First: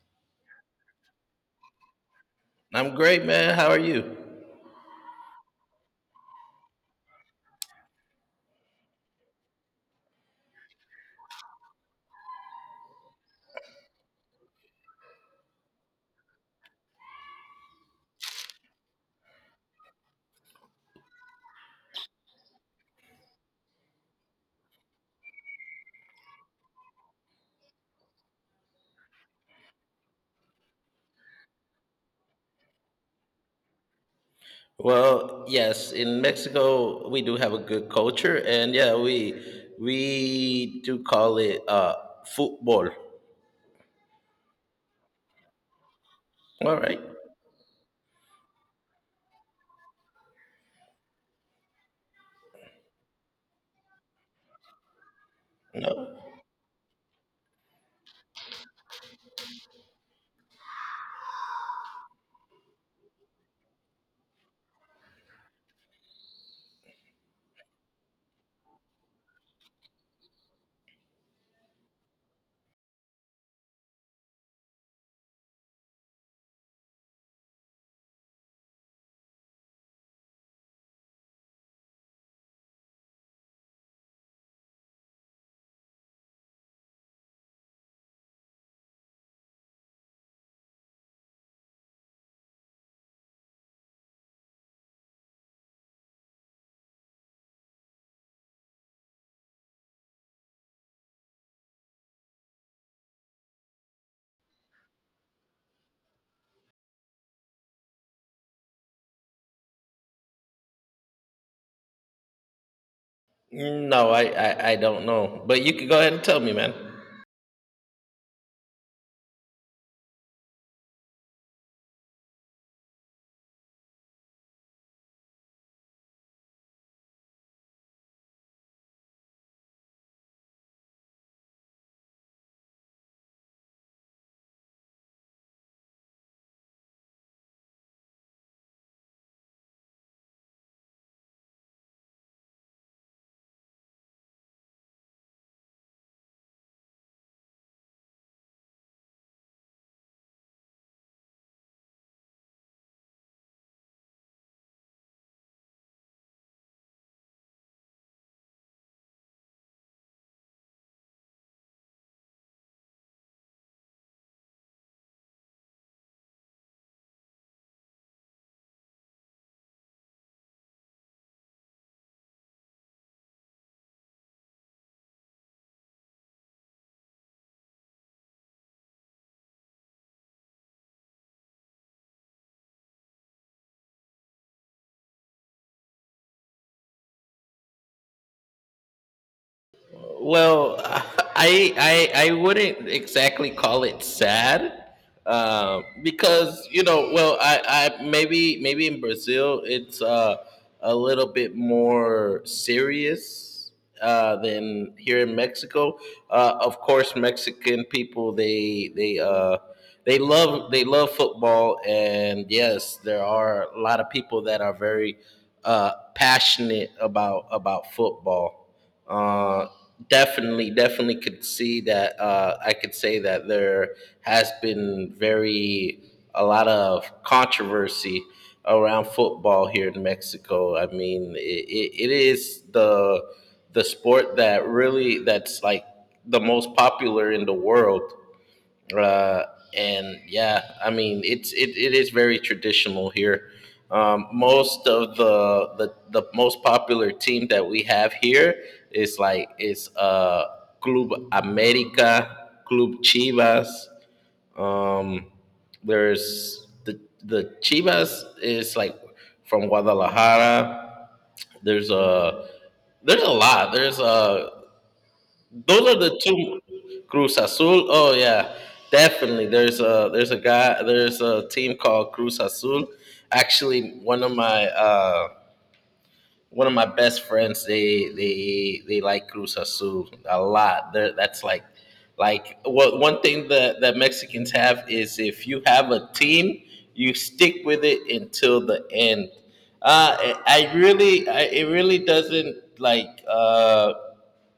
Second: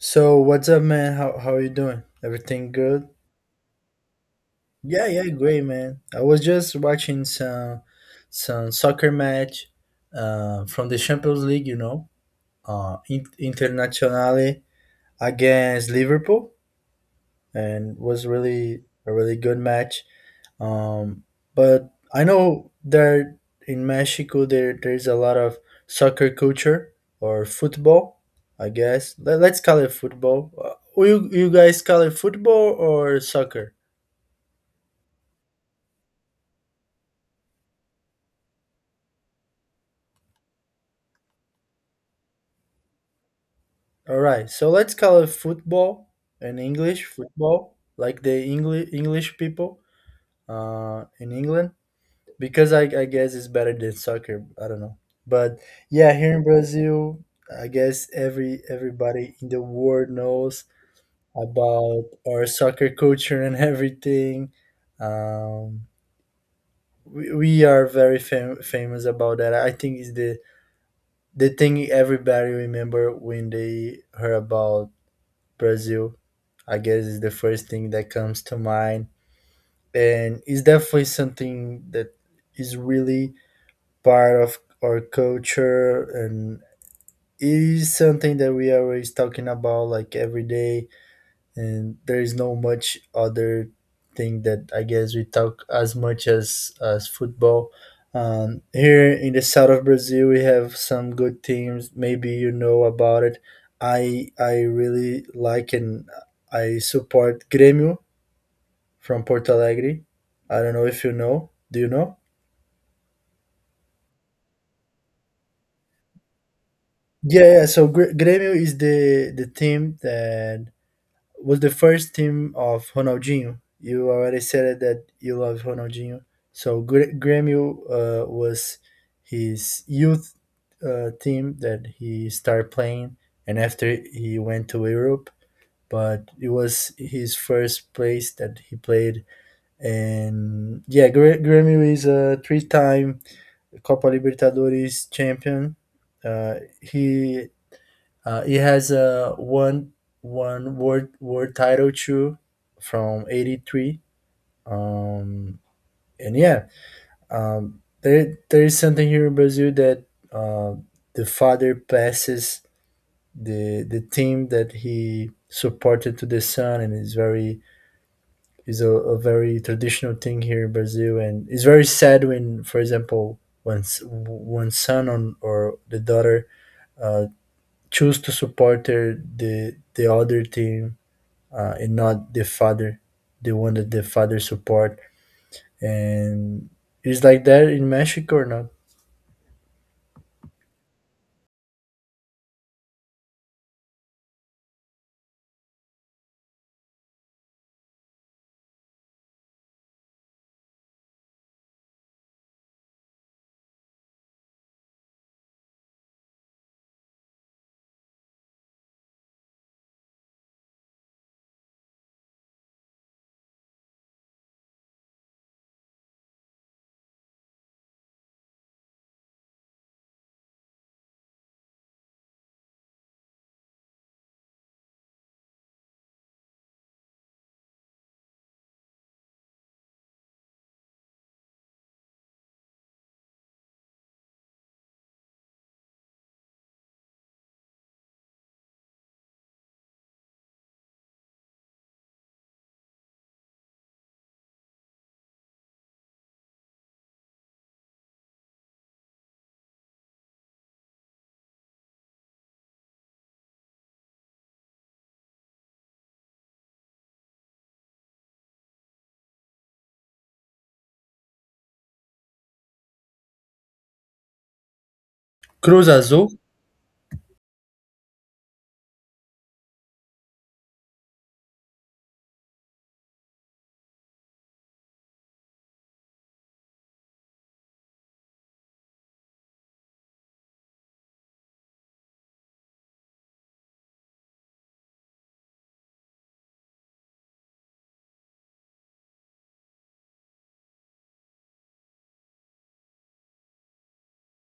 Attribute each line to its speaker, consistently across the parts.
Speaker 1: So what's up, man? How are you doing? Everything
Speaker 2: I'm
Speaker 1: good?
Speaker 2: great, man. How are you?
Speaker 1: Yeah, great, man. I was just watching some soccer match from the Champions League, you know, internationally against Liverpool, and was really a really good match. Um, but I know there in Mexico there's a lot of soccer culture or football. I guess Let's call it football. You guys call it football or soccer?
Speaker 2: Well, yes, in Mexico we do have a good culture, and yeah, we do call it football.
Speaker 1: All right, so let's call it football, in
Speaker 2: All right.
Speaker 1: English football, like the English people in England, because I guess it's better than soccer. I don't know, but
Speaker 2: No,
Speaker 1: yeah, here in Brazil, I guess everybody in the world knows about our soccer culture and everything. Um, we are very famous about that. I think it's the thing everybody remember when they heard about Brazil. I guess is the first thing that comes to mind, and it's definitely something that is really part of our culture, and it is something that we are always talking about like every day, and there is no much other thing that I guess we talk as much as football. Here in the south of Brazil, we have some good teams. Maybe you know about it. I really like and I support Grêmio from Porto Alegre. I don't know if you know. Do you know?
Speaker 2: no, I don't know, but you can go ahead and tell me, man.
Speaker 1: Yeah, yeah. So Grêmio is the team that was the first team of Ronaldinho. You already said that you love Ronaldinho. So Grêmio was his youth team that he started playing, and after he went to Europe. But it was his first place that he played, and yeah, Grêmio is a three-time Copa Libertadores champion. He it has a one word title too from '83. Um, and yeah, there is something here in Brazil that, uh, the father passes the team that he supported to the son, and it's very is a very traditional thing here in Brazil, and it's very sad when, for example, when one son on, or the daughter uh, choose to support their, the other team, and not the father, the one that the father support. And it's like that in Mexico or not?
Speaker 2: Well, I wouldn't exactly call it sad, because you know, well, I maybe in Brazil it's a little bit more serious than here in Mexico. Of course, Mexican people they they love football, and yes, there are a lot of people that are very passionate about football. Uh, Definitely, definitely could see that. I could say that there has been very a lot of controversy around football here in Mexico. I mean, it is the sport that really that's like the most popular in the world uh, and yeah, I mean it is very traditional here. Most of the most popular team that we have here is Club America, Club Chivas. Um, there's the Chivas is like from Guadalajara. There's a there's a lot. There's a
Speaker 1: Cruz
Speaker 2: those are the
Speaker 1: Azul?
Speaker 2: two Cruz Azul. Oh yeah, definitely. There's a guy there's a team called Cruz Azul. Actually, one of my best friends they like Cruz Azul a lot. They're, that's like what one thing that Mexicans have is if you have a team, you stick with it until the end. Uh, I I really, it really doesn't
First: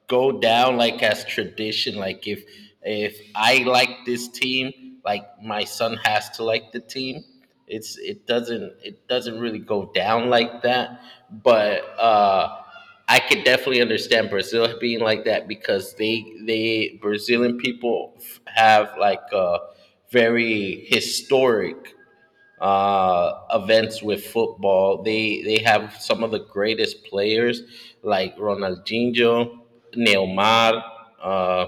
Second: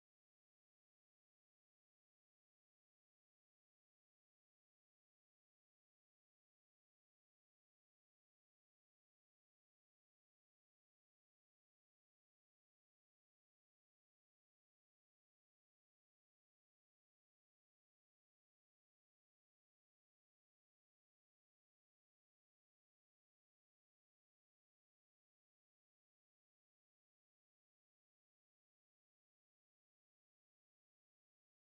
Speaker 2: go down like as tradition. Like if I like this team, like my son has to like the team. It doesn't really go down like that. But I could definitely understand Brazil being like that because they Brazilian people have like a very historic events with football. They have some of the greatest players like Ronaldinho, Neymar, uh,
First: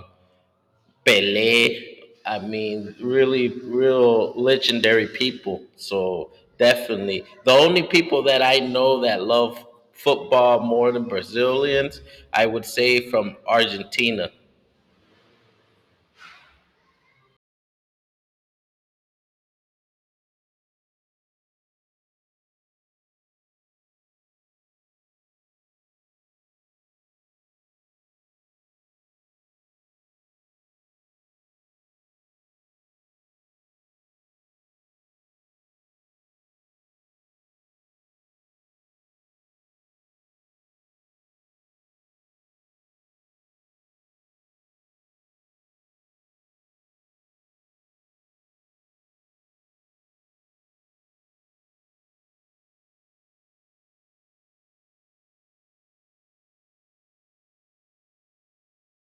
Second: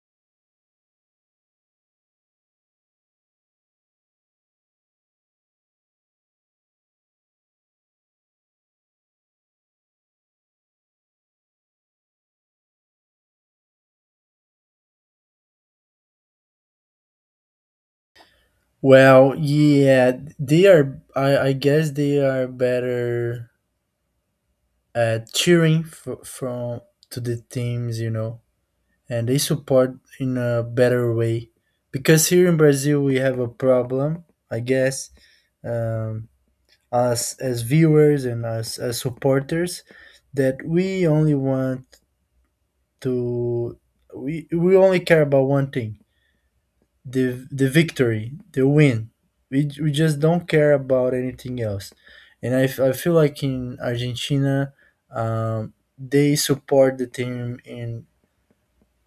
Speaker 2: Pelé. I mean, really, real legendary people. So definitely, the only people that I know that love football more than Brazilians, I would say from Argentina.
Speaker 1: Well, yeah, they are. I guess they are better at cheering from to the teams, you know, and they support in a better way. Because here in Brazil we have a problem, I guess, um, us as viewers and us as supporters, that we only want to we only care about one thing, the victory, the win. We just don't care about anything else, and I feel like in Argentina, um, they support the team in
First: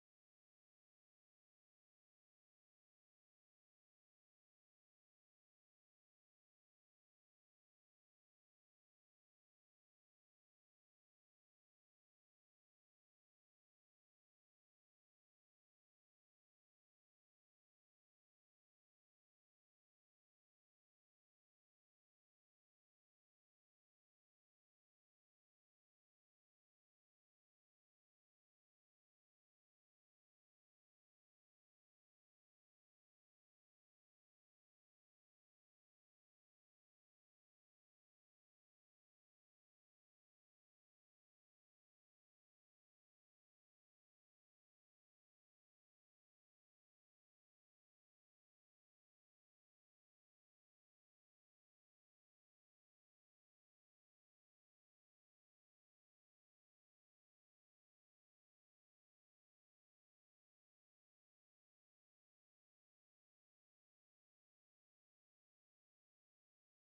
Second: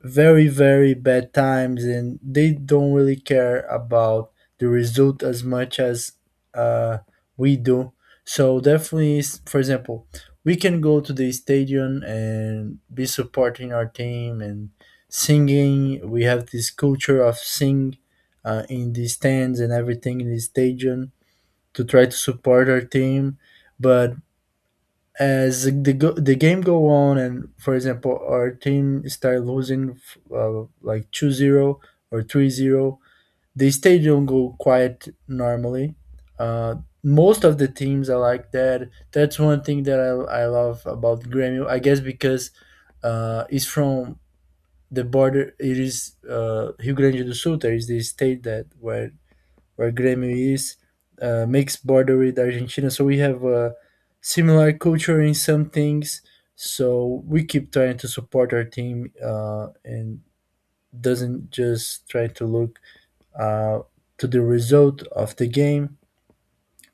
Speaker 1: very bad times and they don't really care about the result as much as uh, we do. So definitely, for example, we can go to the stadium and be supporting our team and singing. We have this culture of sing in the stands and everything in the stadium to try to support our team, but as the the game go on, and for example our team start losing, like 2-0 or 3-0, the stadium go quiet normally. uh, Most of the teams are like that. That's one thing that I love about Grêmio, I guess, because it's from the border. It is Rio Grande do Sul, there is the state that where Grêmio is, makes border with Argentina. So we have a similar culture in some things. So we keep trying to support our team, and doesn't just try to look uh, to the result of the game.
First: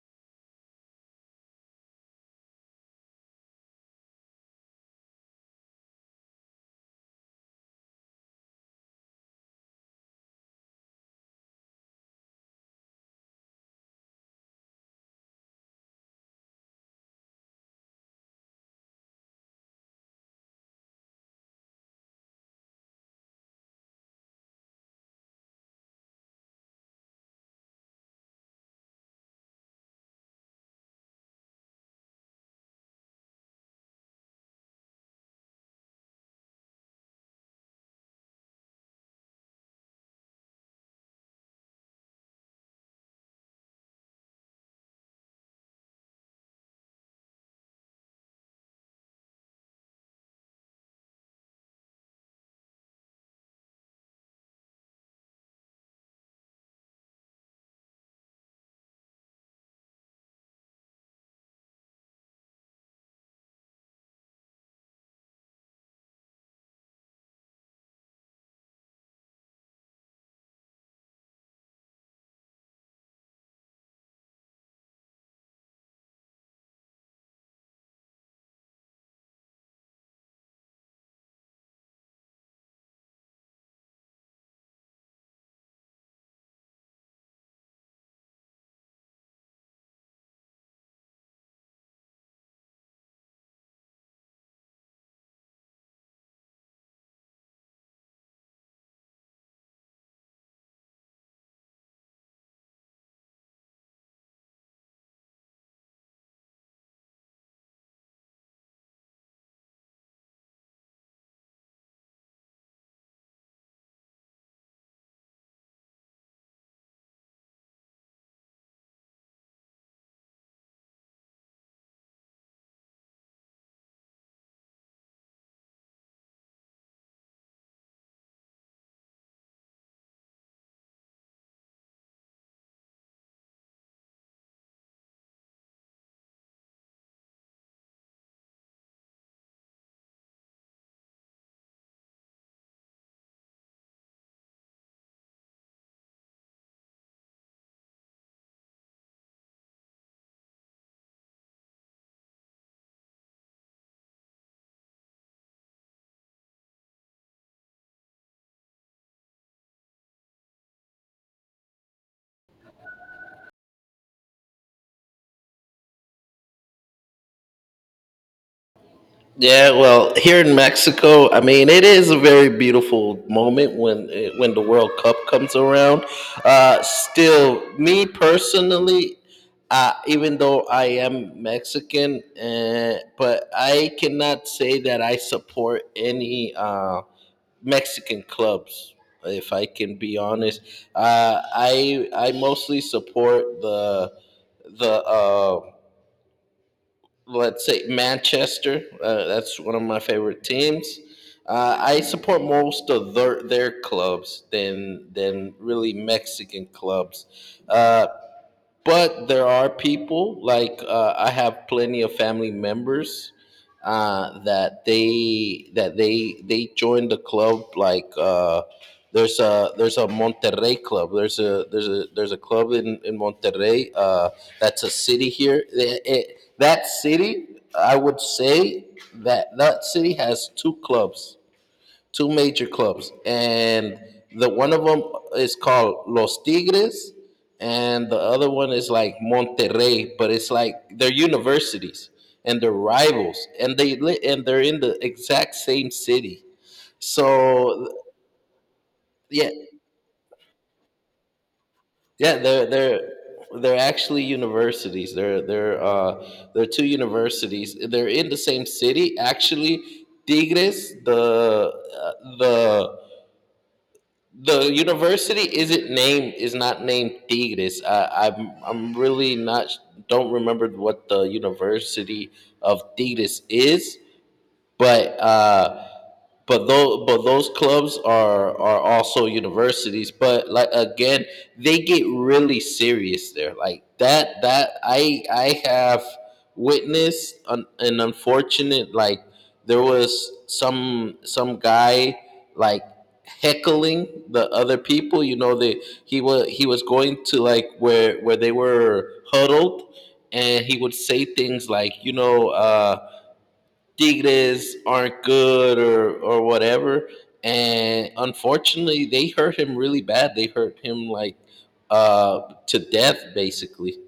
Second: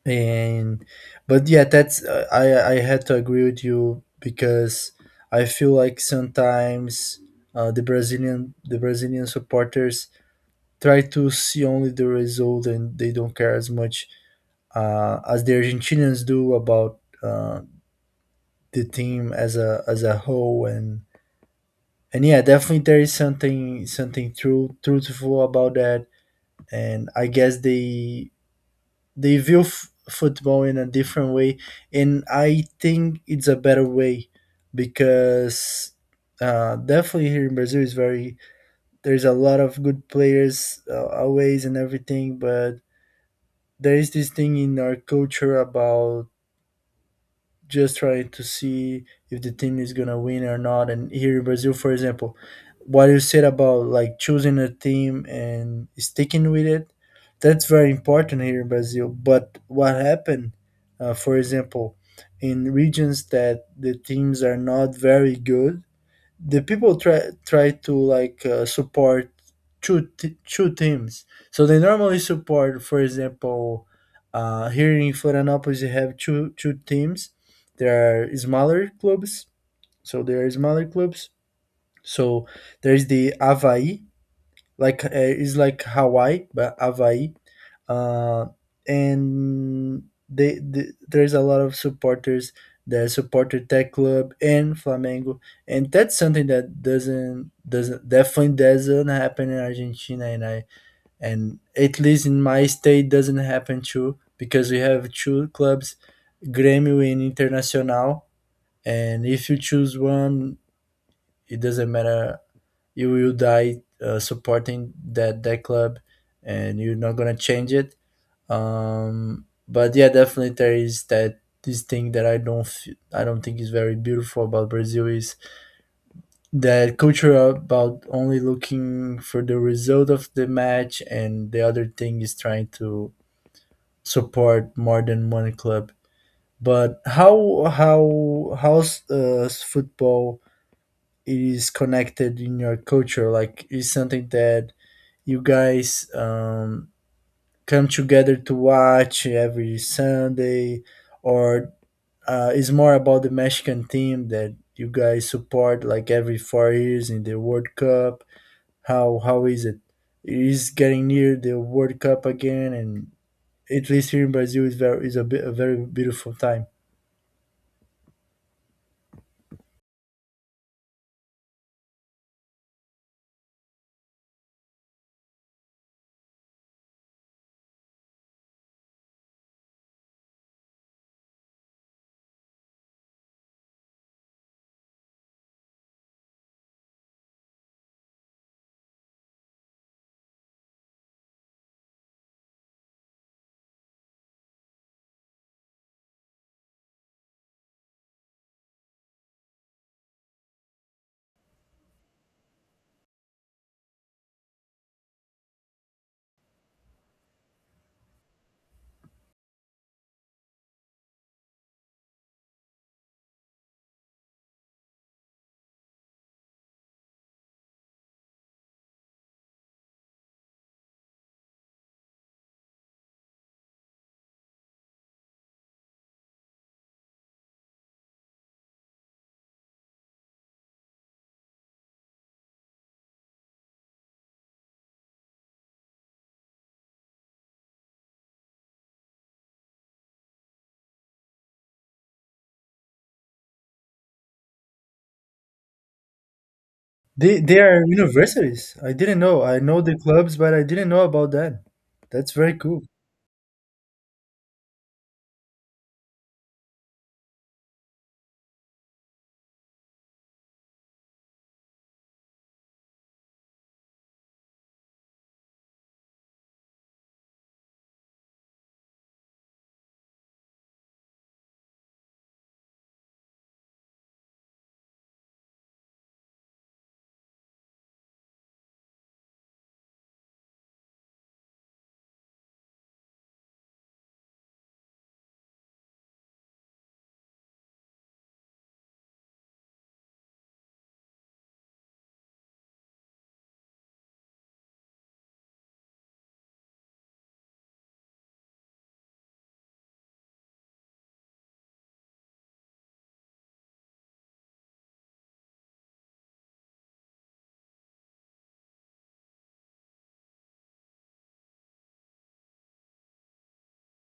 Speaker 1: And but yeah, that's I had to agree with you because I feel like sometimes, the Brazilian supporters try to see only the result and they don't care as much, as the Argentinians do about the team as a whole, and yeah, definitely there is something true truthful about that, and I guess they view football in a different way, and I think it's a better way because, definitely here in Brazil is very, there's a lot of good players, always and everything, but there is this thing in our culture about just trying to see if the team is gonna win or not. And here in Brazil, for example, what you said about like choosing a team and sticking with it, that's very important here in Brazil. But what happened, for example, in regions that the teams are not very good, the people try to like support two teams. So they normally support, for example, here in Florianópolis, you have two teams. There are smaller clubs, so there are smaller clubs. So there's the Avaí, like it's like Hawaii, but Hawaii, uh, and they, the there's a lot of supporters that supporter tech club and Flamengo, and that's something that doesn't definitely doesn't happen in Argentina, and I and at least in my state doesn't happen too, because we have two clubs, Grêmio and Internacional, and if you choose one, it doesn't matter, you will die supporting that club, and you're not gonna change it. But yeah, definitely there is that this thing that I don't I don't think is very beautiful about Brazil is that culture about only looking for the result of the match, and the other thing is trying to support more than one club. But how's football is connected in your culture? Like is something that you guys come together to watch every Sunday, or it's more about the Mexican team that you guys support like every 4 years in the World Cup? How is it? Is getting near the World Cup again, and at least here in Brazil is very, is a, bit, a very beautiful time.
Speaker 2: Yeah, well, here in Mexico, I mean, it is a very beautiful moment when when the World Cup comes around. Still, me personally, even though I am Mexican, but I cannot say that I support any Mexican clubs. If I can be honest, I mostly support the the. Let's say Manchester. That's one of my favorite teams. I support most of their clubs than really Mexican clubs. Uh, but there are people like I have plenty of family members that they join the club like there's a Monterrey club, there's a club in Monterrey. That's a city here. That city, I would say that city has two clubs, two major clubs, and the one of them is called Los Tigres, and the other one is like Monterrey, but it's like they're universities and they're rivals, and and they're in the exact same city.
Speaker 1: They are
Speaker 2: So
Speaker 1: universities. I didn't know.
Speaker 2: yeah,
Speaker 1: I know the clubs, but I didn't know about that. That's
Speaker 2: yeah,
Speaker 1: very
Speaker 2: they're
Speaker 1: cool.
Speaker 2: they're they're actually universities. They're two universities. They're in the same city. Actually, Tigres, the the university isn't named is not named Tigres. I'm really not don't remember what the University of Tigres is, but uh, but those clubs are also universities, but like again they get really serious there. Like that that I have witnessed an unfortunate, like there was some guy, like heckling the other people, you know. They He was going to like where they were huddled, and he would say things like, you know, Tigres aren't good or whatever. And unfortunately, they hurt him really bad. They hurt him like, to death, basically.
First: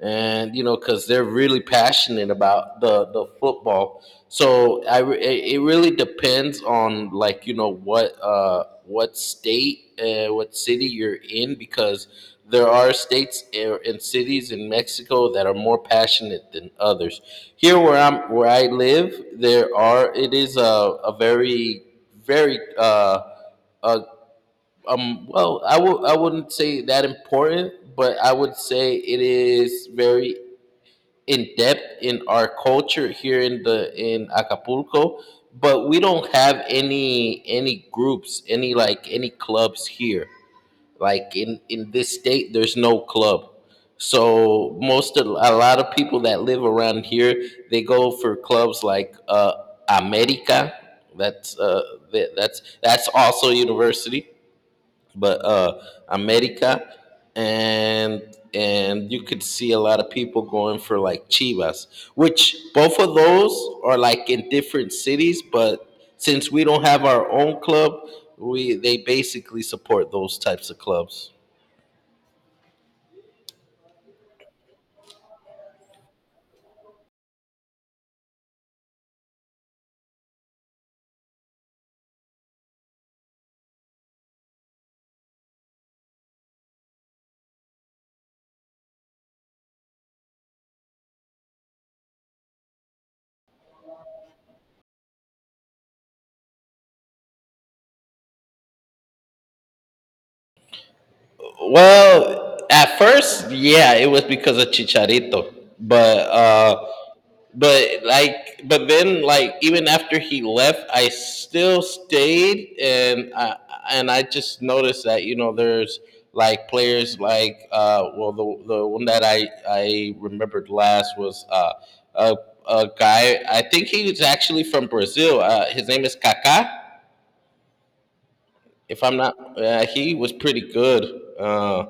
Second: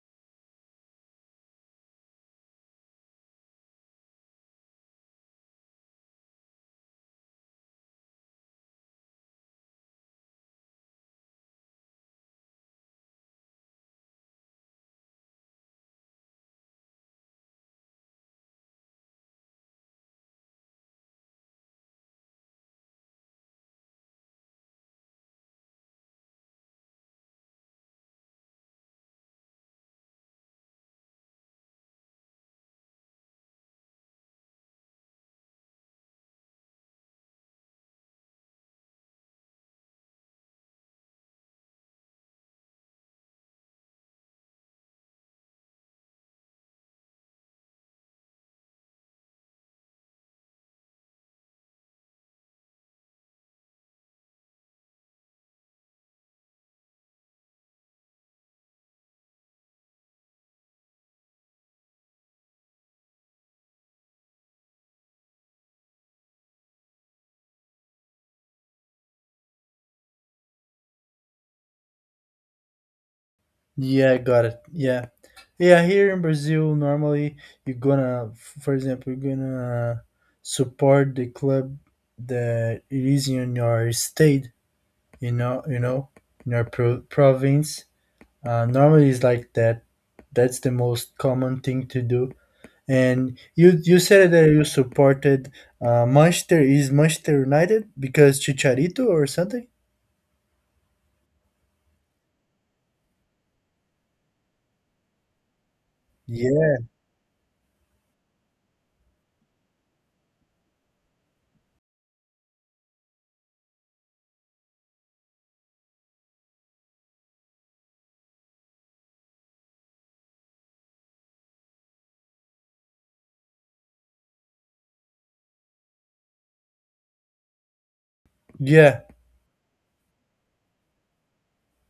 Speaker 2: And you know, because they're really passionate about the football. So it it really depends on like, you know, what state, what city you're in, because there are states and cities in Mexico that are more passionate than others. Here where I live, there are it is a very very uh, well, I would I wouldn't say that important, but I would say it is very in depth in our culture here in the in Acapulco, but we don't have any groups, any like any clubs here. Like in this state, there's no club. So most of a lot of people that live around here, they go for clubs like America. That's that's also a university, but America, and you could see a lot of people going for like Chivas, which both of those are like in different cities, but since we don't have our own club, we they basically support those types of clubs.
Speaker 1: Yeah, got it. Yeah. Yeah, here in Brazil, normally you're gonna, for example, you're gonna support the club that it is in your state, you know, in your province. Normally, it's like that. That's the most common thing to do. And you said that you supported Manchester, is Manchester United because Chicharito or something.
Speaker 2: Well, at first, yeah, it was because of Chicharito, but.
Speaker 1: Yeah,
Speaker 2: Uh, but like, but then, like, even after he left, I still stayed. And I just noticed that, you know, there's like players like, well, the one that I remembered last was a, a guy, I think he was actually from Brazil, his name is Kaká,
Speaker 1: yeah.
Speaker 2: if I'm not, he was pretty good uh,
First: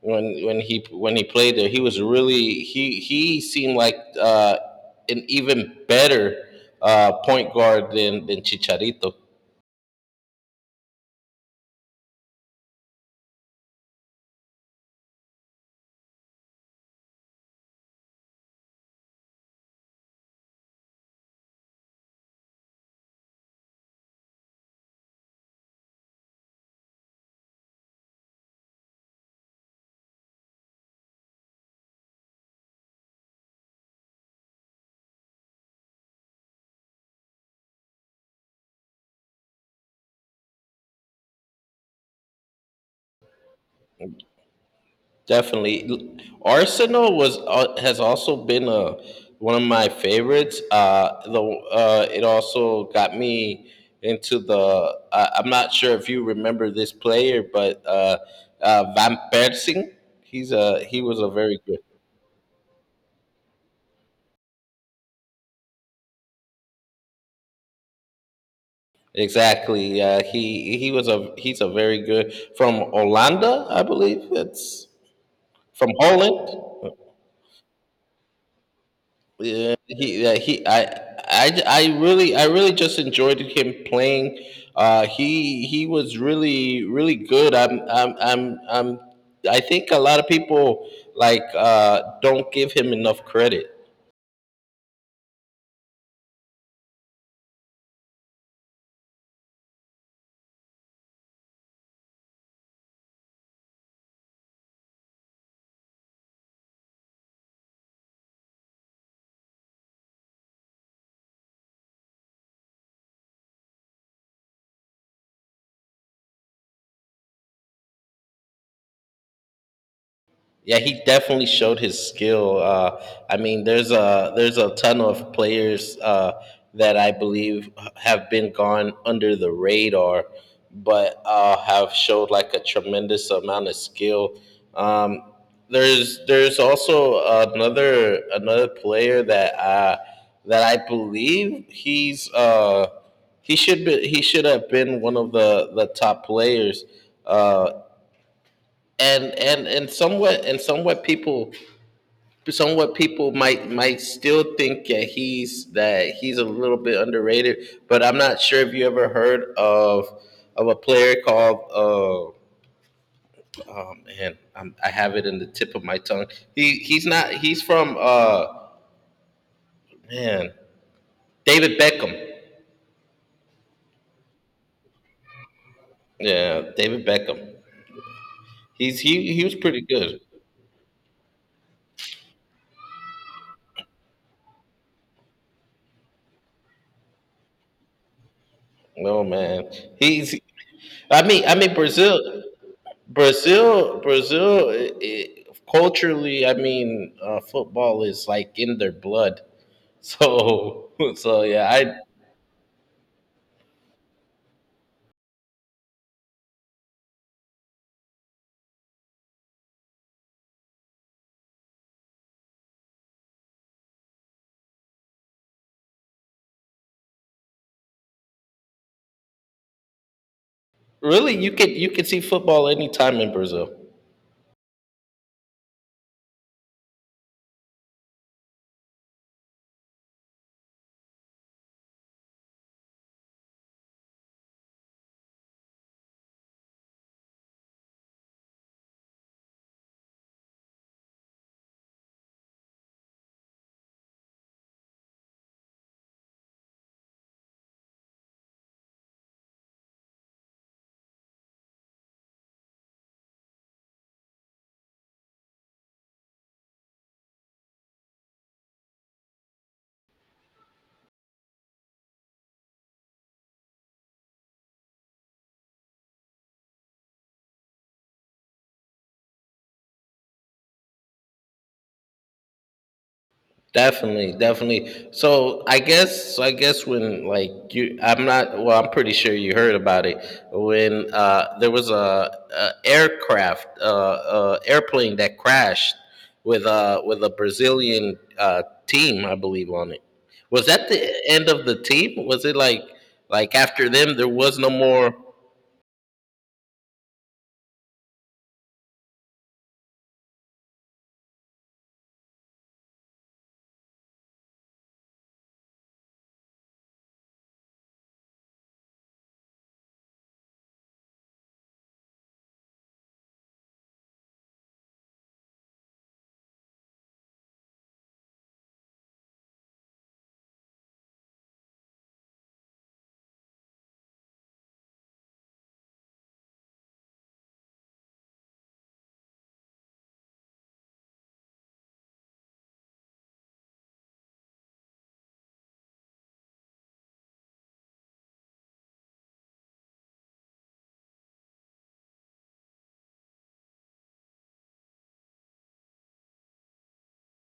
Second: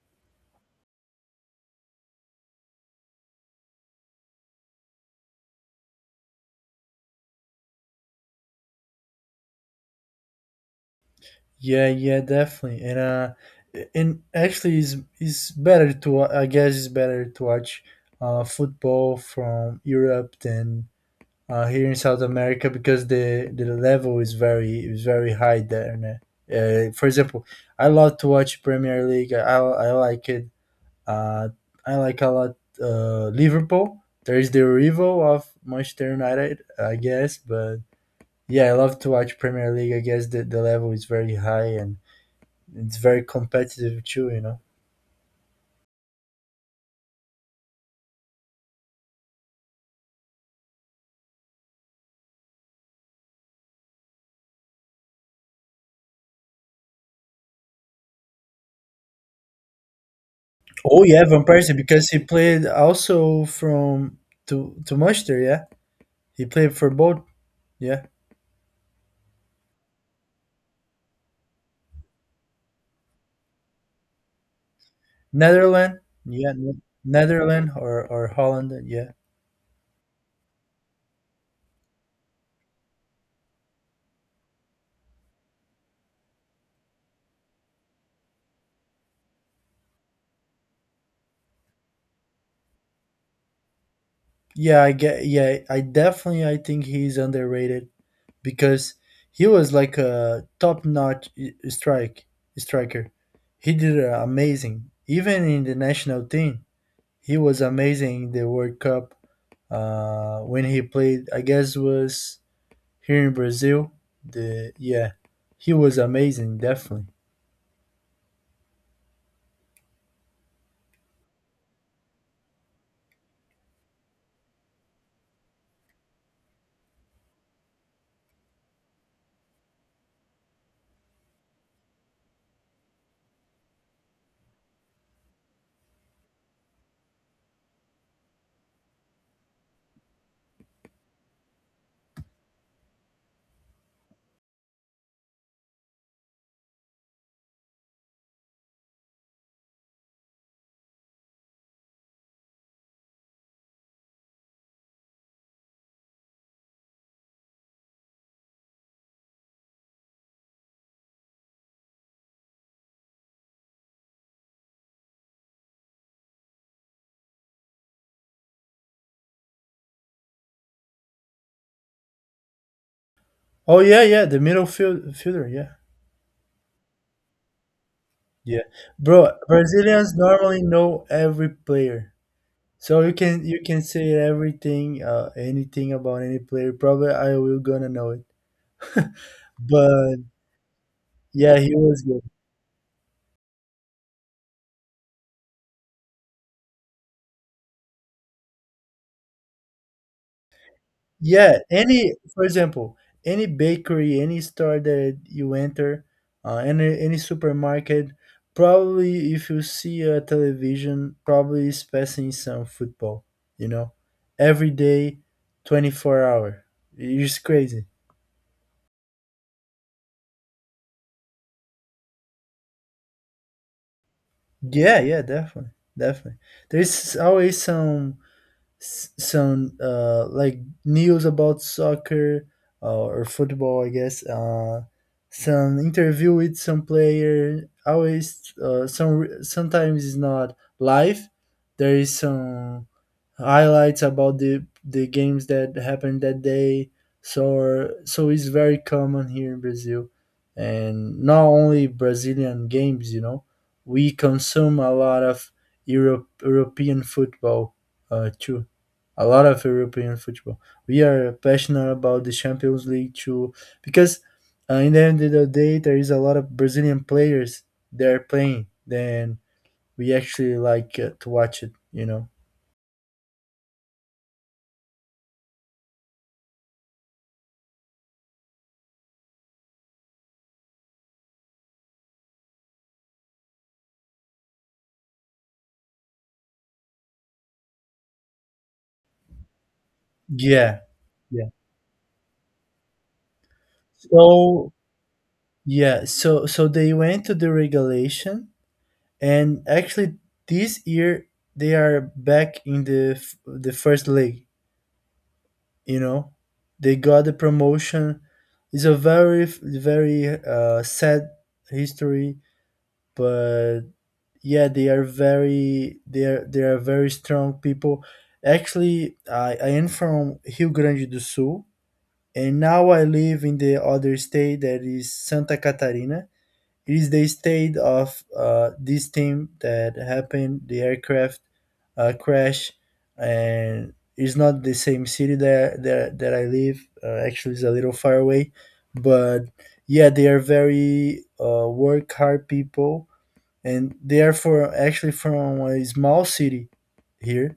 Speaker 2: when he when he played there. He was really, he seemed like, an even better point guard than Chicharito.
Speaker 1: Yeah, yeah, definitely. And actually it's I guess it's better to watch football from Europe than here in South America because the level is very high there. And, for example, I love to watch Premier League. I like it. Uh I like a lot Liverpool. There is the rival of Manchester United, I guess, but yeah, I love to watch Premier League. I guess the level is very high and it's very competitive too, you know.
Speaker 2: Definitely, Arsenal was has also been one of my favorites. The it also got me into the. I I'm not sure if you remember this player, but Van Persing. He
Speaker 1: Oh
Speaker 2: was
Speaker 1: yeah,
Speaker 2: a
Speaker 1: Van
Speaker 2: very
Speaker 1: Persie,
Speaker 2: good.
Speaker 1: because he played also from to Manchester. Yeah. He played for both, yeah.
Speaker 2: Exactly. Yeah, he was a very good, from Orlando, I believe. It's from
Speaker 1: Netherlands, yeah,
Speaker 2: Holland.
Speaker 1: Netherlands or Holland, yeah.
Speaker 2: Yeah, he I. I really just enjoyed him playing. He was really really good. I think a lot of people like, don't give him enough credit.
Speaker 1: Yeah, I get, yeah, I definitely I think he's underrated because he was like a top-notch strike striker. He did amazing even in the national team. He was amazing in the World Cup when he played. I guess was here in Brazil. The yeah, he was amazing, definitely.
Speaker 2: Yeah, he definitely showed his skill. I mean, there's a ton of players that I believe have been gone under the radar, but have showed like a tremendous amount of skill. Um, there's also another player that that I believe he's he should have been one of the top players, uh, and somewhat, and somewhat people might still think that he's a little bit underrated. But I'm not sure if you ever heard of a player called, oh man, I'm, I have it in the tip of my tongue. He he's not He's from, man David Beckham.
Speaker 1: Oh yeah, yeah, the fielder. Yeah,
Speaker 2: Yeah, David Beckham.
Speaker 1: yeah, bro.
Speaker 2: He was pretty
Speaker 1: Brazilians
Speaker 2: good.
Speaker 1: normally know every player, so you can say everything, anything about any player. Probably I will gonna know it,
Speaker 2: No man,
Speaker 1: but
Speaker 2: he's, I mean, I
Speaker 1: yeah, he
Speaker 2: mean
Speaker 1: was good.
Speaker 2: brazil Brazil, Brazil, I culturally, I mean, football is like in their blood. So, so
Speaker 1: Yeah,
Speaker 2: yeah, I
Speaker 1: any, for example, any bakery, any store that you enter, any supermarket, probably if you see a television, probably is passing some football. You know, every day, 24 hours. It's crazy.
Speaker 2: really, you could see football anytime in Brazil.
Speaker 1: Yeah, yeah, definitely, definitely. There's always some like news about soccer or football, I guess. Some interview with some player. Always, sometimes it's not live. There is some highlights about the games that happened that day. So so it's very common here in Brazil, and not only Brazilian games. You know, we consume a lot of European football too, a lot of European football. We are passionate about the Champions League too, because in the end of the day, there is a lot of Brazilian players there playing. Then we actually like to watch it, you know.
Speaker 2: Definitely, definitely. So I guess when like you, I'm not. Well, I'm pretty sure you heard about it when there was a aircraft, airplane that crashed with a Brazilian team, I believe, on it. Was
Speaker 1: Yeah,
Speaker 2: that the
Speaker 1: yeah.
Speaker 2: end of the team? Was it like after them there was no
Speaker 1: So
Speaker 2: more?
Speaker 1: yeah, so so they went to the regulation, and actually this year they are back in the the first league. you know they got the promotion. It's a very very sad history, but yeah, they are very they are very strong people. Actually, I am from Rio Grande do Sul, and now I live in the other state, that is Santa Catarina. Is the state of this team that happened the aircraft crash. And it's not the same city that I live. Actually, it's a little far away. But yeah, they are very work hard people, and they are for actually from a small city here.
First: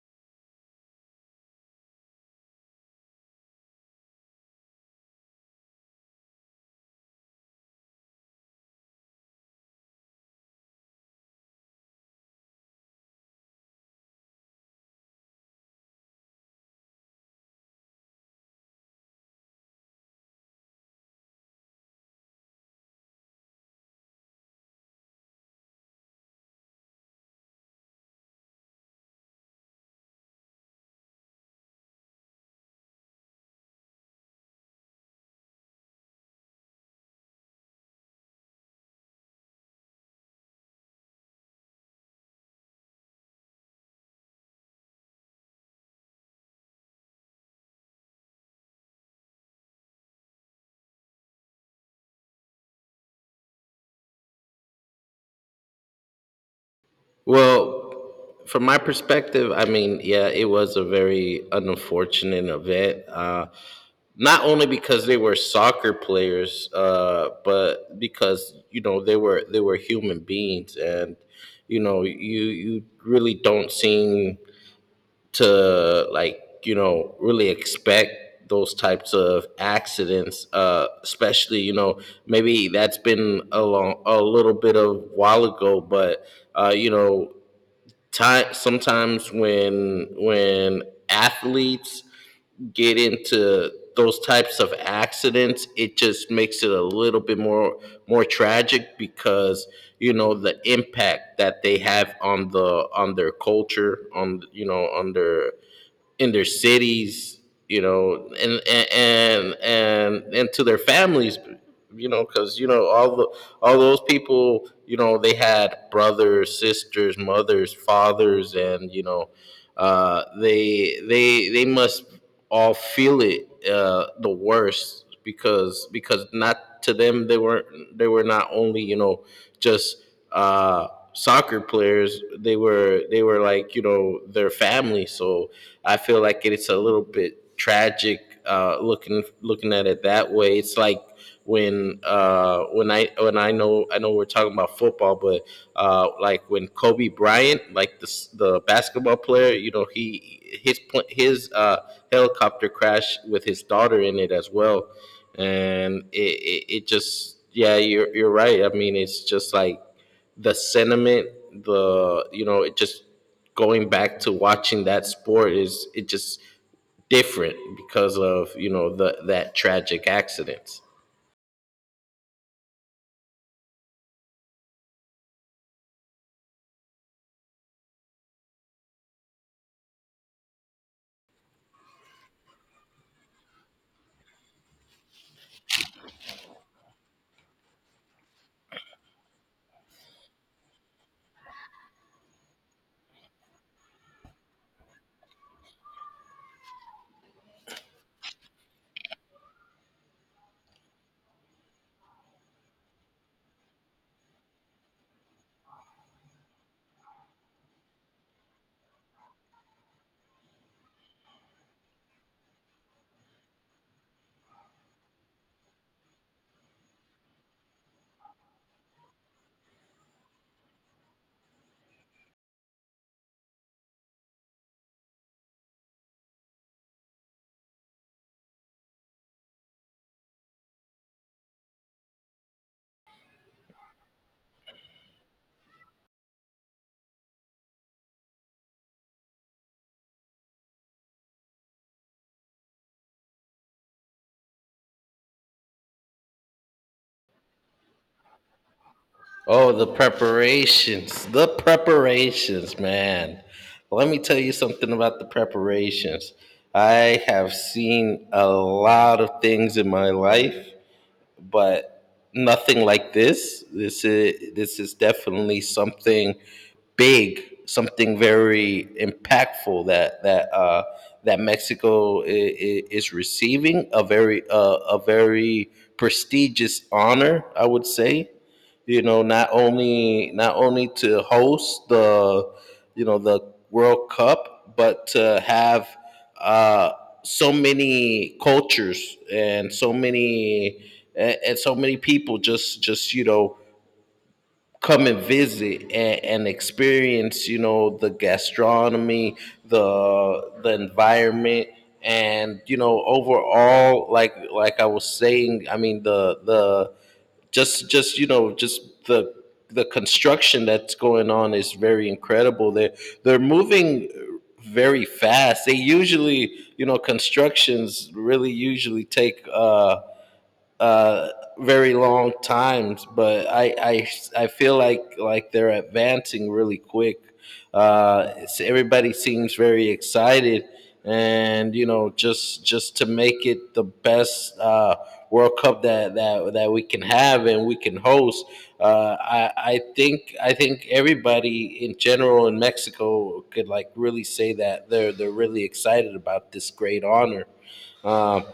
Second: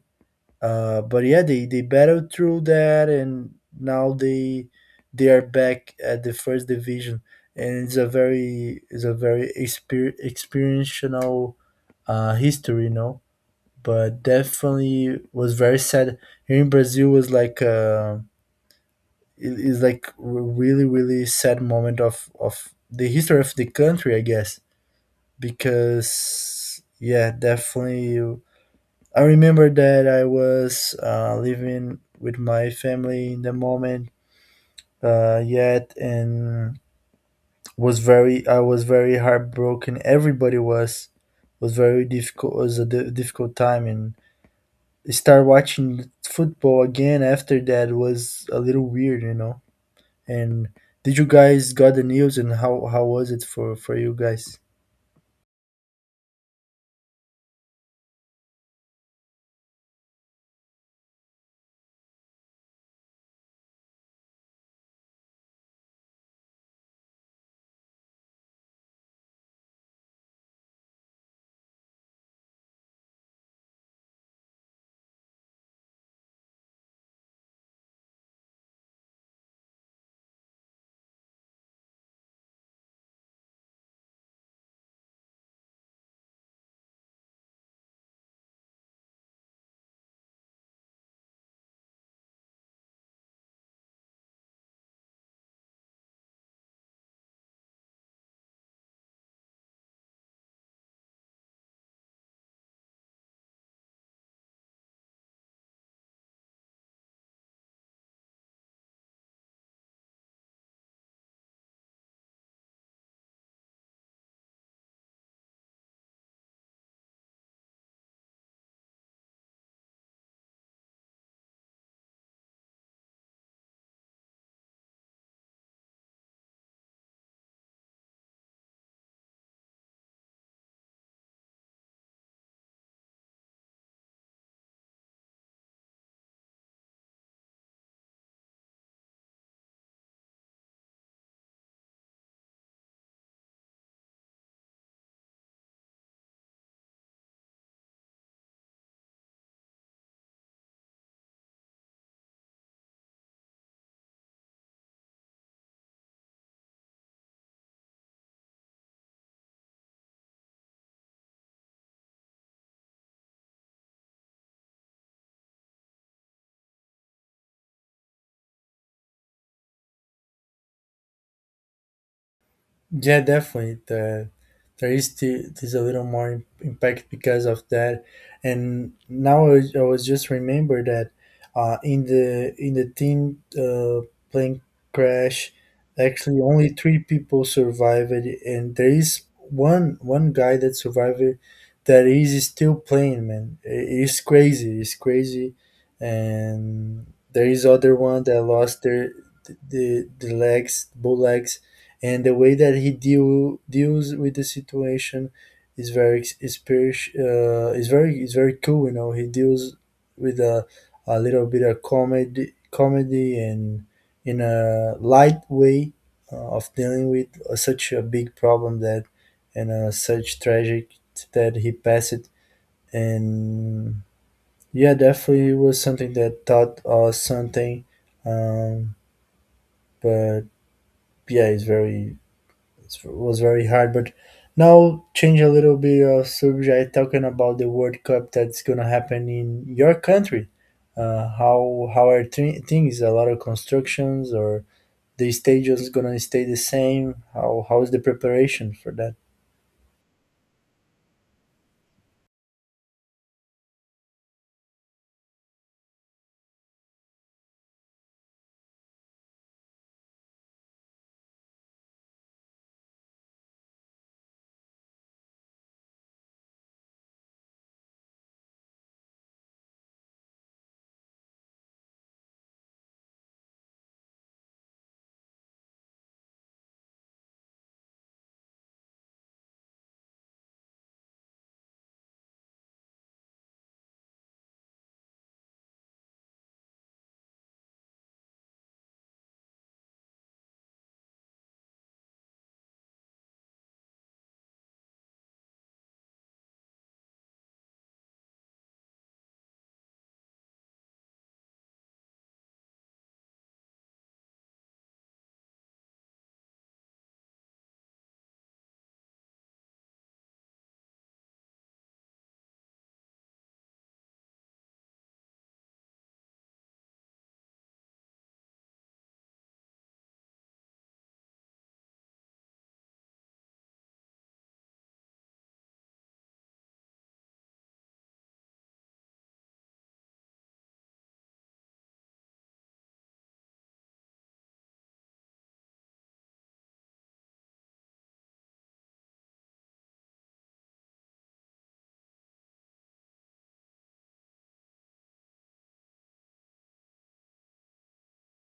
Speaker 1: But yeah, they battled through that, and now they are back at the first division. And it's a very experiential history. But definitely was very sad. Here in Brazil was like it is like a really really sad moment of the history of the country, I guess, because yeah, definitely I remember that I was living with my family in the moment yet. And was very I was very heartbroken. Everybody was very difficult, was a difficult time. And start watching football again after that was a little weird. And did you guys got the news, and how was it for you guys?
Speaker 2: Well, from my perspective, I mean, yeah, it was a very unfortunate event. Not only because they were soccer players, but because you know they were human beings, and you know you really don't seem to, like, you know, really expect those types of accidents, especially, you know, maybe that's been a long, a little bit of while ago, but you know, time sometimes when athletes get into those types of accidents, it just makes it a little bit more tragic, because you know the impact that they have on their culture, on you know, on their cities, you know, and to their families, you know, because you know all the all those people, you know, they had brothers, sisters, mothers, fathers, and you know, they must all feel it, the worst, because not to them, they weren't, they were not only, you know, just uh, soccer players, they were, they were like, you know, their family. So I feel like it's a little bit tragic, looking at it that way. It's like when I know I know we're talking about football, but like when Kobe Bryant, like the basketball player, you know, his helicopter crash with his daughter in it as well, and it just yeah, you're right. I mean, it's just like the sentiment, it just going back to watching that sport is it just different because of the that tragic accidents.
Speaker 1: Yeah, definitely. The, there is still there's a little more impact because of that. And now I was, just remember that in the team plane crash. Actually, only three people survived, and there is one guy that survived that is still playing. Man, it is crazy. It's crazy, and there is other one that lost the legs, both legs, and the way that he deals with the situation is very ex- is very is very cool. He deals with a little bit of comedy, and in a light way of dealing with such a big problem that, and such tragic, that he passed it. And yeah, definitely, it was something that taught us something. Um, but yeah, it was very hard. But now change a little bit of subject, talking about the World Cup that's gonna happen in your country. How are things? A lot of constructions, or the stadiums gonna stay the same? How is the preparation for that?
Speaker 2: Oh, the preparations, man. Let me tell you something about the preparations. I have seen a lot of things in my life, but nothing like this. This is definitely something big, something very impactful that that Mexico is receiving a very a very prestigious honor, I would say. Not only to host the the World Cup, but to have uh so many cultures and so many and so many people just just come and visit and experience, you know, the gastronomy, the environment. And you know, overall, like I was saying, I mean, the just you know just the construction that's going on is very incredible. They they're moving very fast. They usually, you know, constructions really usually take uh, very long times, but I feel like they're advancing really quick. It's- everybody seems very excited, and you know, just to make it the best World Cup that we can have and we can host. I think everybody in general in Mexico could like really say that they're really excited about this great honor. Um,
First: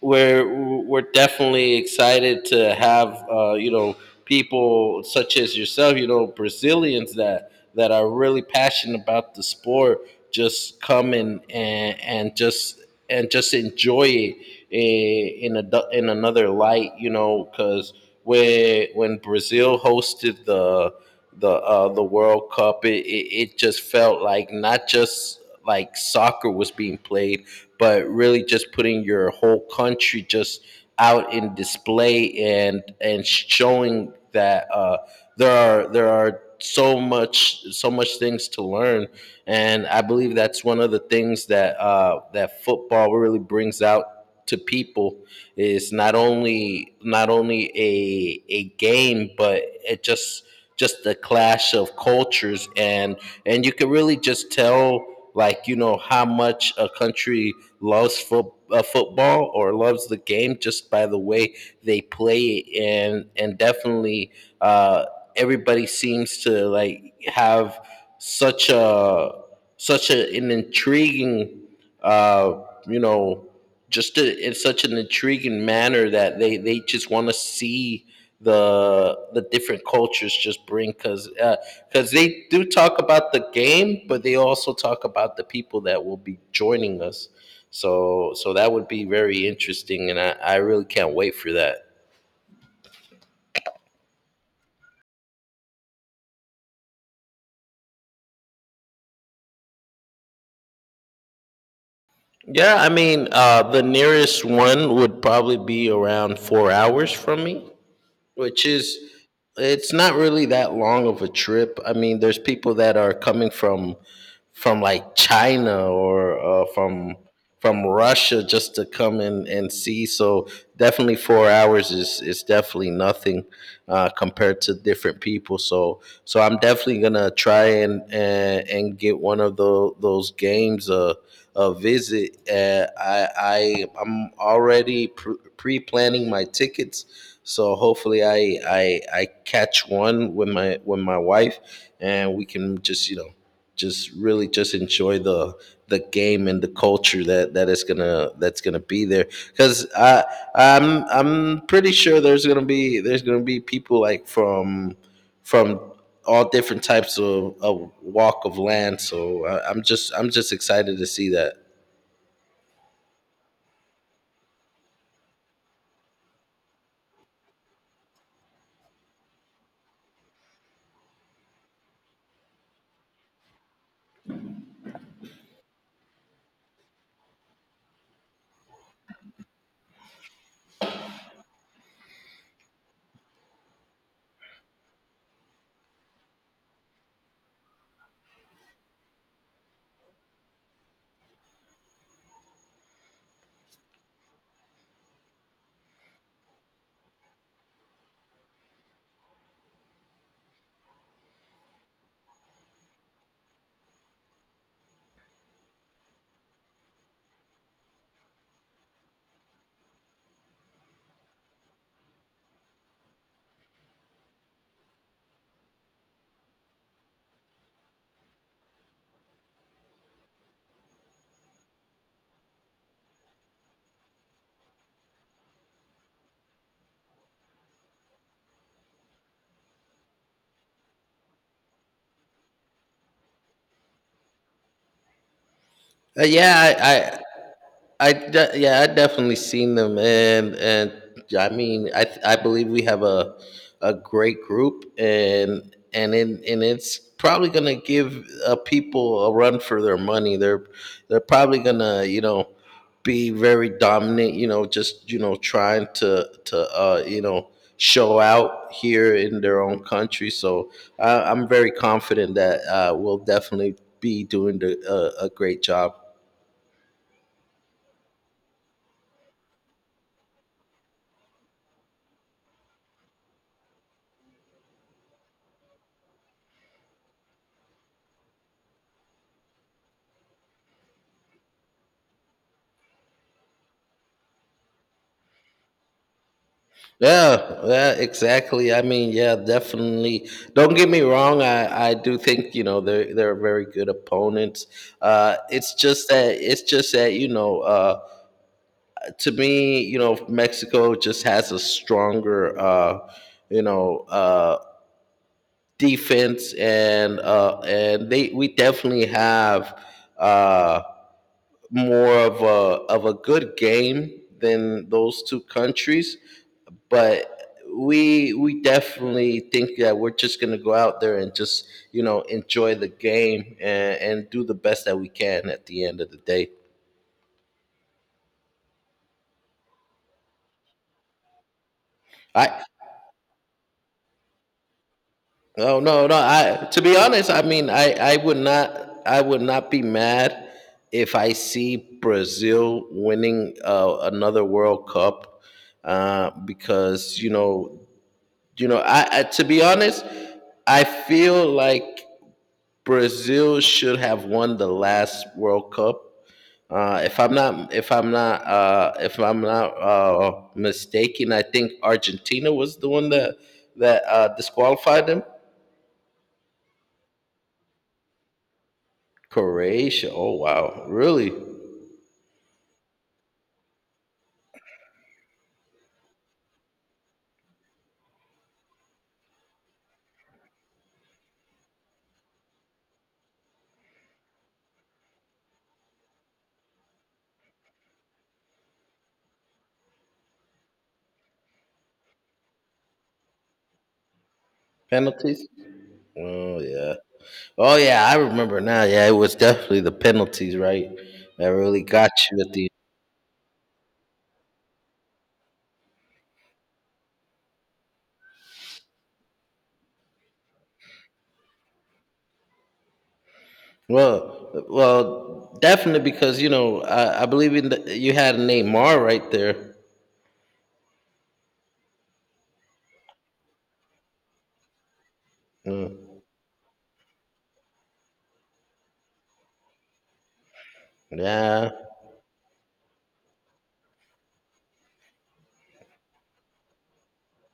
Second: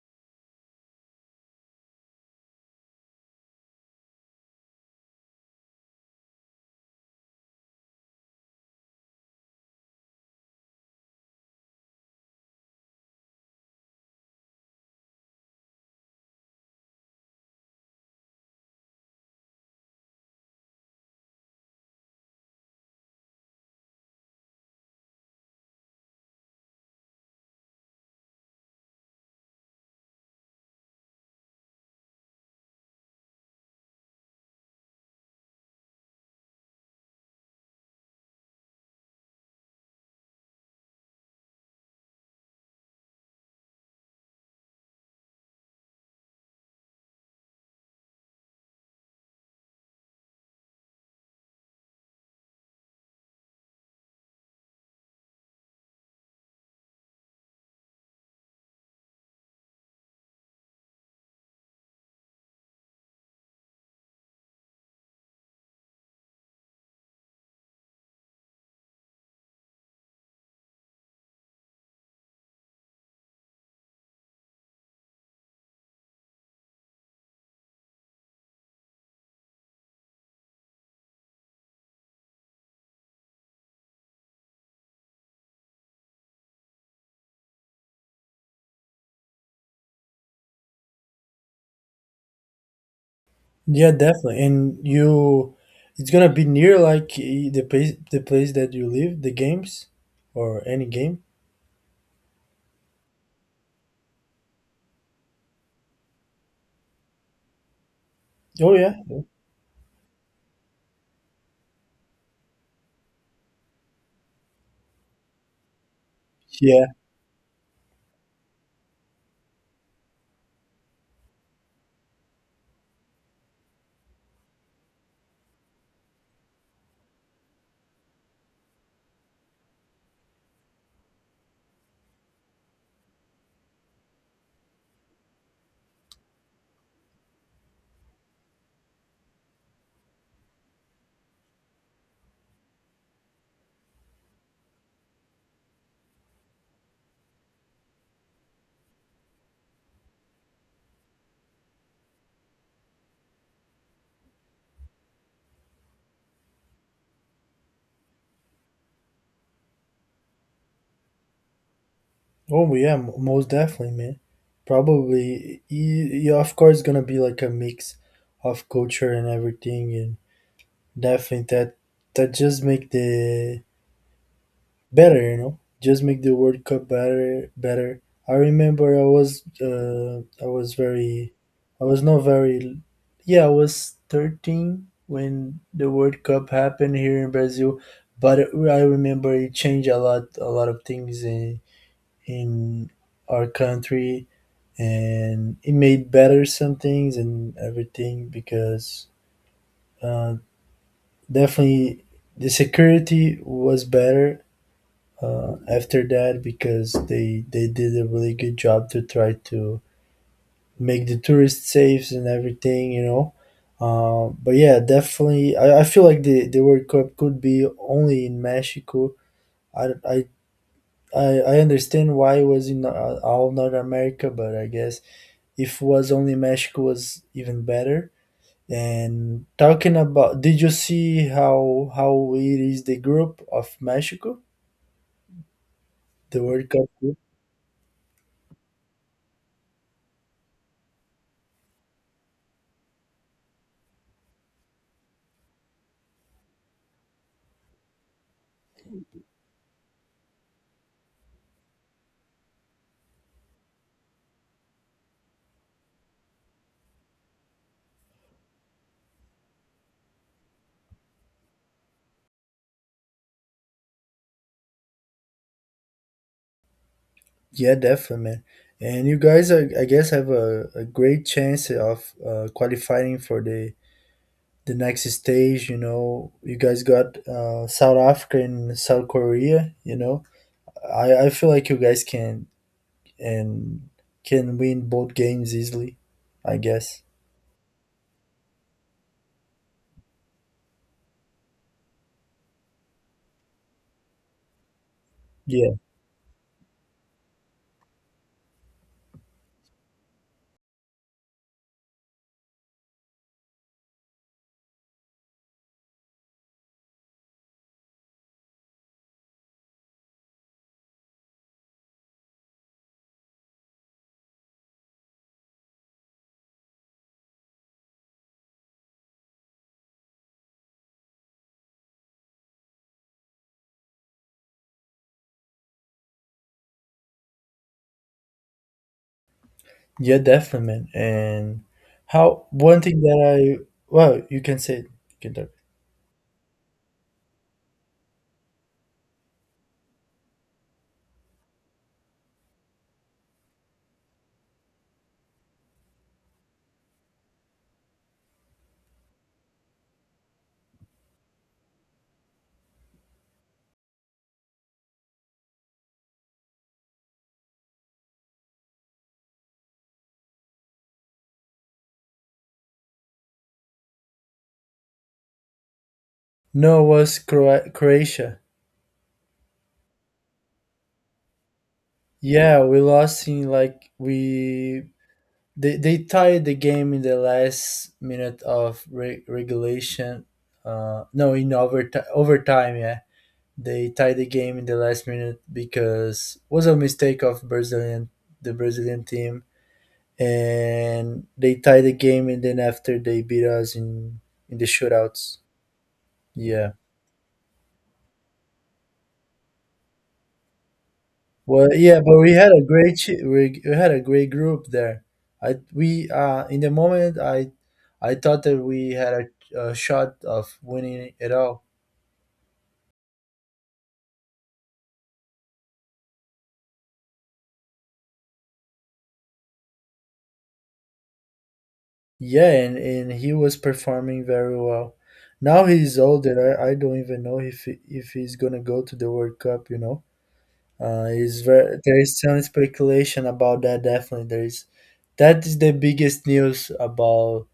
Speaker 2: we're definitely excited to have you know, people such as yourself, you know, Brazilians that are really passionate about the sport, just come in and just enjoy it in a du- in another light, you know, because when Brazil hosted the the World Cup, it, it just felt like not just like soccer was being played, but really just putting your whole country just out in display and showing that there are so much things to learn. And I believe that's one of the things that football really brings out to people, is not only a game, but it just the clash of cultures. And you can really just tell, like, you know, how much a country loves foot, football, or loves the game just by the way they play it. And definitely uh, everybody seems to like have such a an intriguing, uh, you know just in such an intriguing manner that they just want to see the different cultures just bring, because they do talk about the game, but they also talk about the people that will be joining us. So that would be very interesting, and I really can't wait for that.
Speaker 1: Yeah, definitely. And you, it's gonna be near, like, the place that you live, the games, or any game.
Speaker 2: Yeah, I mean, the nearest one would probably be around 4 hours from me, which
Speaker 1: Oh yeah.
Speaker 2: is it's not really that long of a trip. I mean, there's people that are coming from like China, or from Russia, just to come in and see. So definitely 4 hours is definitely nothing compared to different people. So I'm definitely gonna try and get one of those games a visit. I'm already pre-planning my tickets, so hopefully I catch one with my wife, and we can just, you know, just really just enjoy the game and the culture that is gonna that's gonna be there, because I'm pretty sure there's gonna be people like from from all different types of walk of land. So I'm just excited to see that.
Speaker 1: Oh yeah, most definitely, man. Probably, yeah, of course, gonna be like a mix of culture and everything, and definitely that just make the better, just make the World Cup better, better. I remember I was, I was not very, yeah, I was 13 when the World Cup happened here in Brazil, but I remember it changed a lot of things in our country, and it made better some things and everything, because uh, definitely the security was better after that, because they did a really good job to try to make the tourists safe and everything. But yeah, definitely, I feel like the World Cup could be only in Mexico. I i i, I understand why it was in all North America, but I guess if it was only Mexico was even better. And talking about, did you see how it is the group of Mexico, the World Cup group?
Speaker 2: Yeah, yeah, I definitely seen them, and yeah, I mean, I believe we have a great group, and and it's probably gonna give people a run for their money. They're probably gonna, you know, be very dominant. You know, just, you know, trying to you know, show out here in their own country. So I'm very confident that we'll definitely be doing a great job.
Speaker 1: Yeah, definitely, man. And you guys, are, I guess, have a great chance of qualifying for the next stage. You know, you guys got South Africa and South Korea. You know, I feel like you guys can and can win both games easily, I guess.
Speaker 2: Yeah, yeah, exactly. I mean, yeah, definitely. Don't get me wrong. I do think, you know, they're very good opponents. It's just that you know, to me, you know, Mexico just has a stronger, you know uh, defense. And they we definitely have, uh, more of a good game than those two countries. But we definitely think that we're just going to go out there and just, you know, enjoy the game, and do the best that we can at the end of the day.
Speaker 1: Yeah, definitely, man. And how,
Speaker 2: I
Speaker 1: one thing that I, well, you can say it. You can talk.
Speaker 2: No, I, to be honest, I mean, I would not be mad if I see Brazil winning another World Cup, because you know, I, to be honest, I feel like Brazil should have won the last World Cup. If I'm not mistaken, I think Argentina was the one that disqualified them.
Speaker 1: No, it was Croatia.
Speaker 2: Croatia. Oh wow, really?
Speaker 1: Yeah, we lost in, like, we, they tied the game in the last minute of regulation. No, in overtime. Overtime, yeah, they tied the game in the last minute, because was a mistake of Brazilian the Brazilian team, and they tied the game, and then after they beat us in the shootouts.
Speaker 2: Penalties? Oh
Speaker 1: Yeah.
Speaker 2: yeah. Oh yeah, I remember now. Yeah, it was definitely the penalties, right? That
Speaker 1: Well,
Speaker 2: really
Speaker 1: yeah,
Speaker 2: got
Speaker 1: but we
Speaker 2: you
Speaker 1: had
Speaker 2: at the
Speaker 1: a great group there. I we in the moment, I thought that we had a shot of winning it all.
Speaker 2: well. Well, definitely, because you know I believe in you had Neymar right there.
Speaker 1: Yeah, and he was performing very well. Now he's
Speaker 2: Mm.
Speaker 1: older. I don't even know if he's gonna go to the World Cup. You know, is
Speaker 2: Yeah.
Speaker 1: very there is some speculation about that. Definitely, there is. That is the biggest news about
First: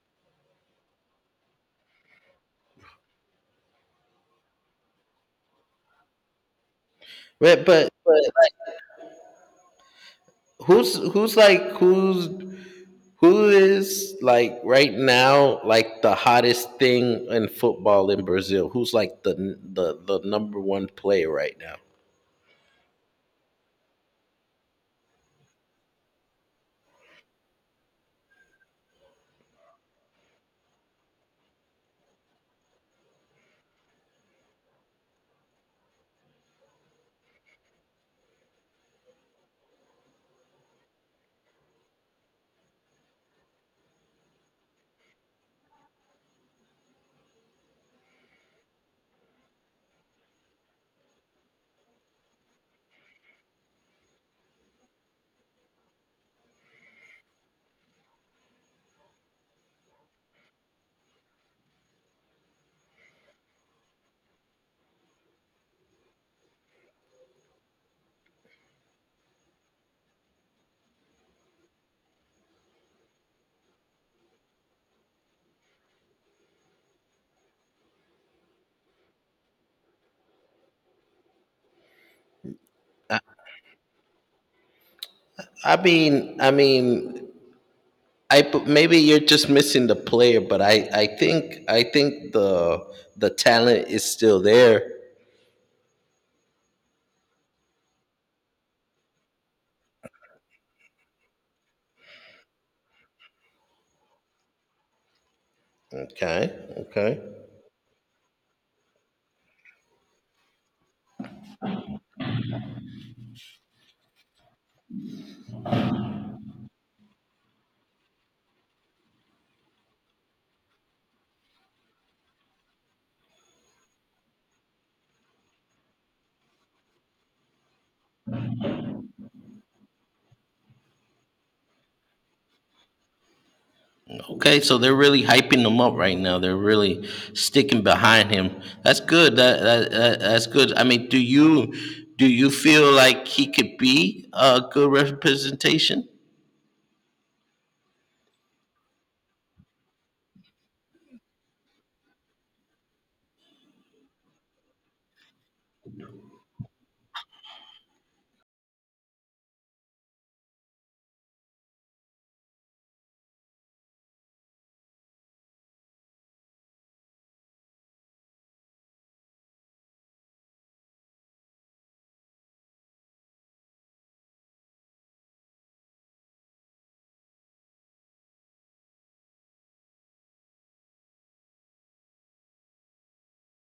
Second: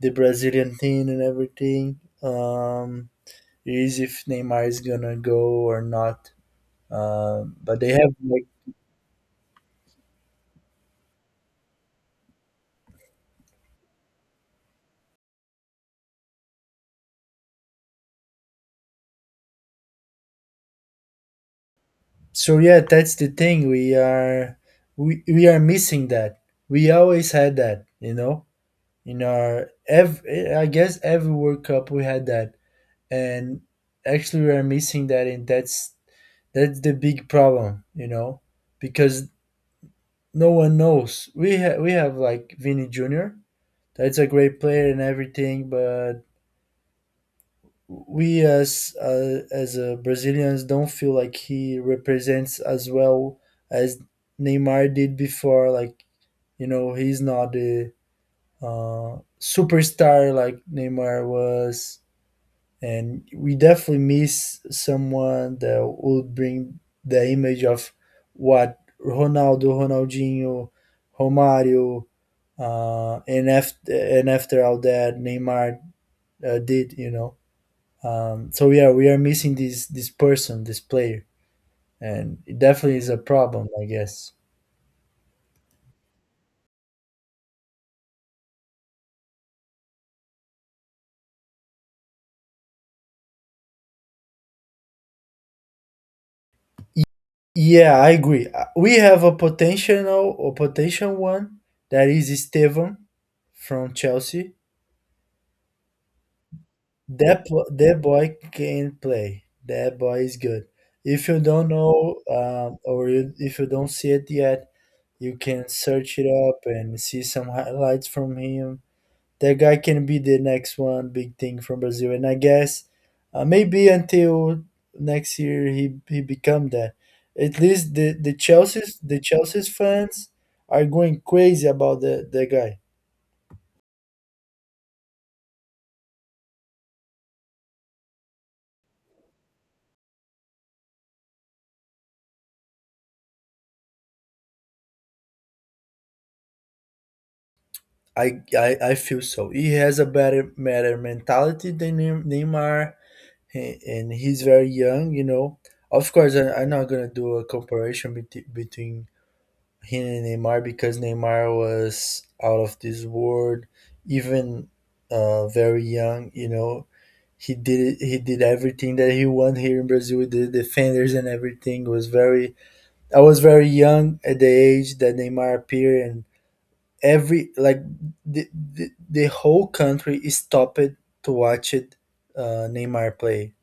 Speaker 1: the Brazilian team and everything. Is if Neymar is gonna go or not. Um, but they have
Speaker 2: But
Speaker 1: like,
Speaker 2: like, who's who is like right now, like, the hottest thing in football in Brazil? Who's like the number one player right now?
Speaker 1: so yeah, that's the thing. We are missing that. We always had that. In our ev I guess every World Cup we had that, and actually we are missing that, and that's the big problem, because no one knows. We have, like, Vinny Junior. That's a great player and everything, but we as Brazilians don't feel like he represents as well as Neymar did before. Like, he's not the superstar like Neymar was, and we definitely miss someone that would bring the image of what Ronaldo, Ronaldinho, Romario, and after all that Neymar did. So yeah, we are missing this person, this player, and it definitely is a problem, I guess.
Speaker 2: I mean, maybe you're just missing the player, but I think the talent is still there.
Speaker 1: Y- Yeah, I agree. We have a potential, or potential one, that is Estevan from Chelsea.
Speaker 2: Okay, okay.
Speaker 1: That boy can play. That boy is good. If you don't know, or if you don't see it yet, you can search it up and see some highlights from him. That guy can be the next one big thing from Brazil. And I guess maybe until next year he become that. At least the Chelsea's fans are going crazy about the guy.
Speaker 2: Okay, so they're really hyping him up right now. They're really sticking behind him. That's good. That's good. I mean, do you feel like he could be a good representation?
Speaker 1: I feel so. He has a better mentality than Neymar, and he's very young. Of course, I'm not gonna do a comparison between him and Neymar, because Neymar was out of this world, even very young. He did everything that he won here in Brazil with the defenders and everything. Was very I was very young at the age that Neymar appeared, and every like the whole country stopped to watch it Neymar play.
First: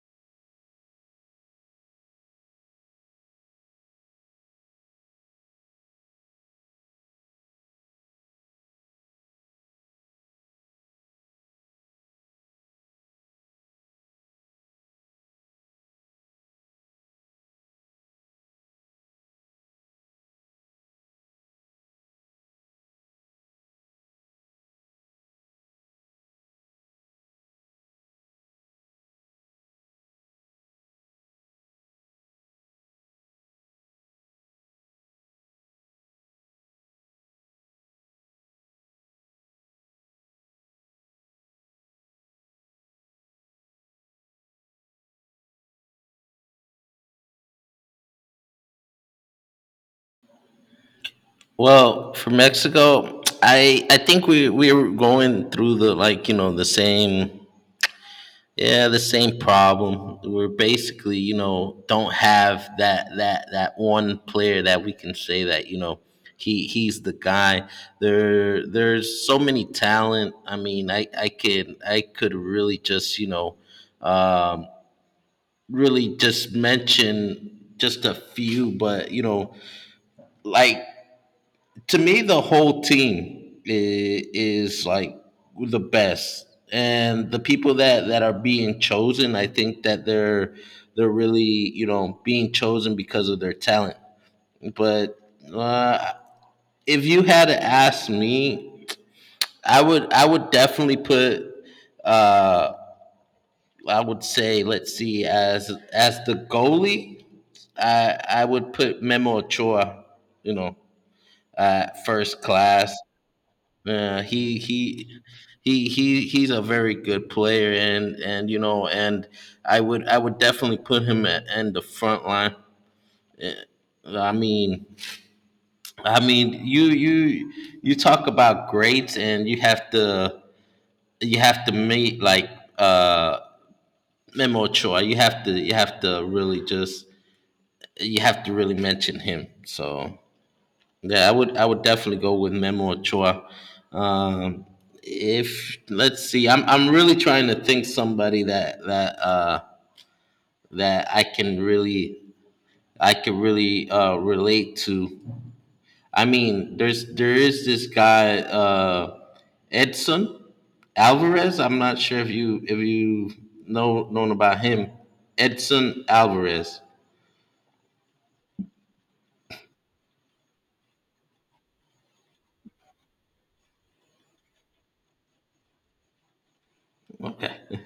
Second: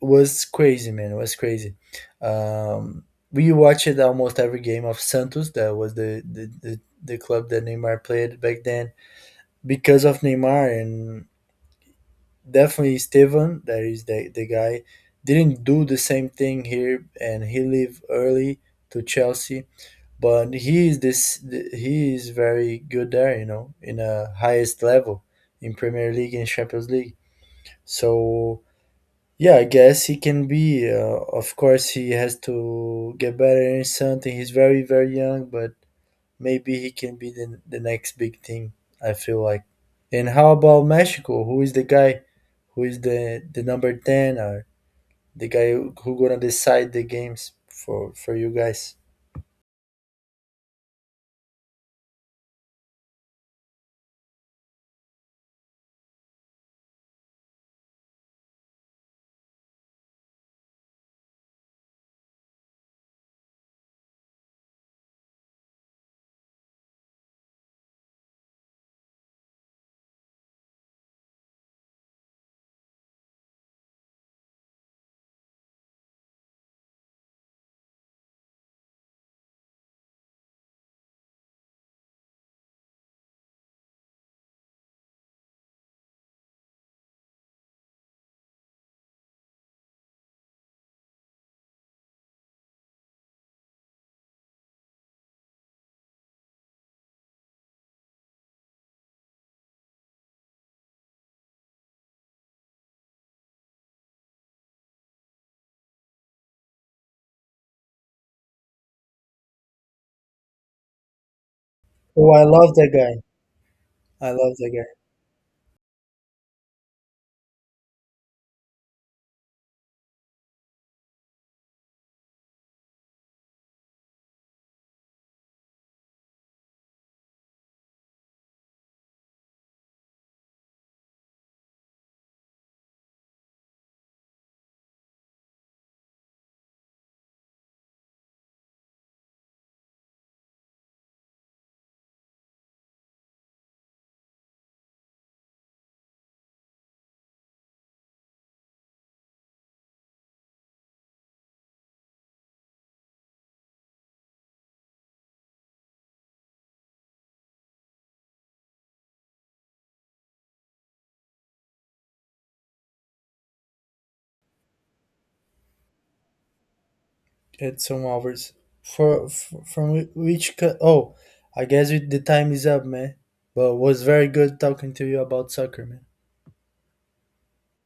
Speaker 1: Was crazy, man. It was crazy. Um, we watched almost every game of Santos. That was the club that Neymar played back then. Because of Neymar. And definitely Esteban, that is the guy, didn't do the same thing here, and he left early to Chelsea. But he is very good there, you know, in a highest level, in Premier League and Champions League. So yeah, I guess he can be. Of course, he has to get better in something. He's very, very young, but maybe he can be the next big thing, I feel like. And how about Mexico? Who is the guy, who is the number 10, or the guy who gonna decide the games for you guys?
Speaker 2: Well, for Mexico, I think we're going through the, like, you know, the same, yeah, the same problem. We're basically, you know, don't have that one player that we can say that, you know, he's the guy. There's so many talent. I mean, I could really just, you know, um, really just mention just a few, but you know, like, to me, the whole team is like the best. And the people that are being chosen, I think that they're really, you know, being chosen because of their talent. But uh, if you had to ask me, I would definitely put, uh I would say, let's see, as the goalie, I would put Memo Ochoa, you know,
Speaker 1: Oh,
Speaker 2: first
Speaker 1: I love that
Speaker 2: class.
Speaker 1: guy.
Speaker 2: Uh,
Speaker 1: I love
Speaker 2: he
Speaker 1: that
Speaker 2: he he's a very good player, and you know, and I would definitely put him at in the front line. I mean, I mean, you talk about grades, and you have to, you have to make like, uh Memo Choi, you have to, you have to really just, you have to really mention him. So yeah, I would definitely go with Memo Ochoa. Um, if let's see, I'm really trying to think somebody that that I can really, I could really, relate to. I mean, there is this guy, Edson Alvarez. I'm not sure if you know, known about him. Edson Alvarez.
Speaker 1: guy. Edson Alvarez. For, from which oh, I guess the time is up, man. But it was very good talking to you about soccer, man.
Speaker 2: Okay.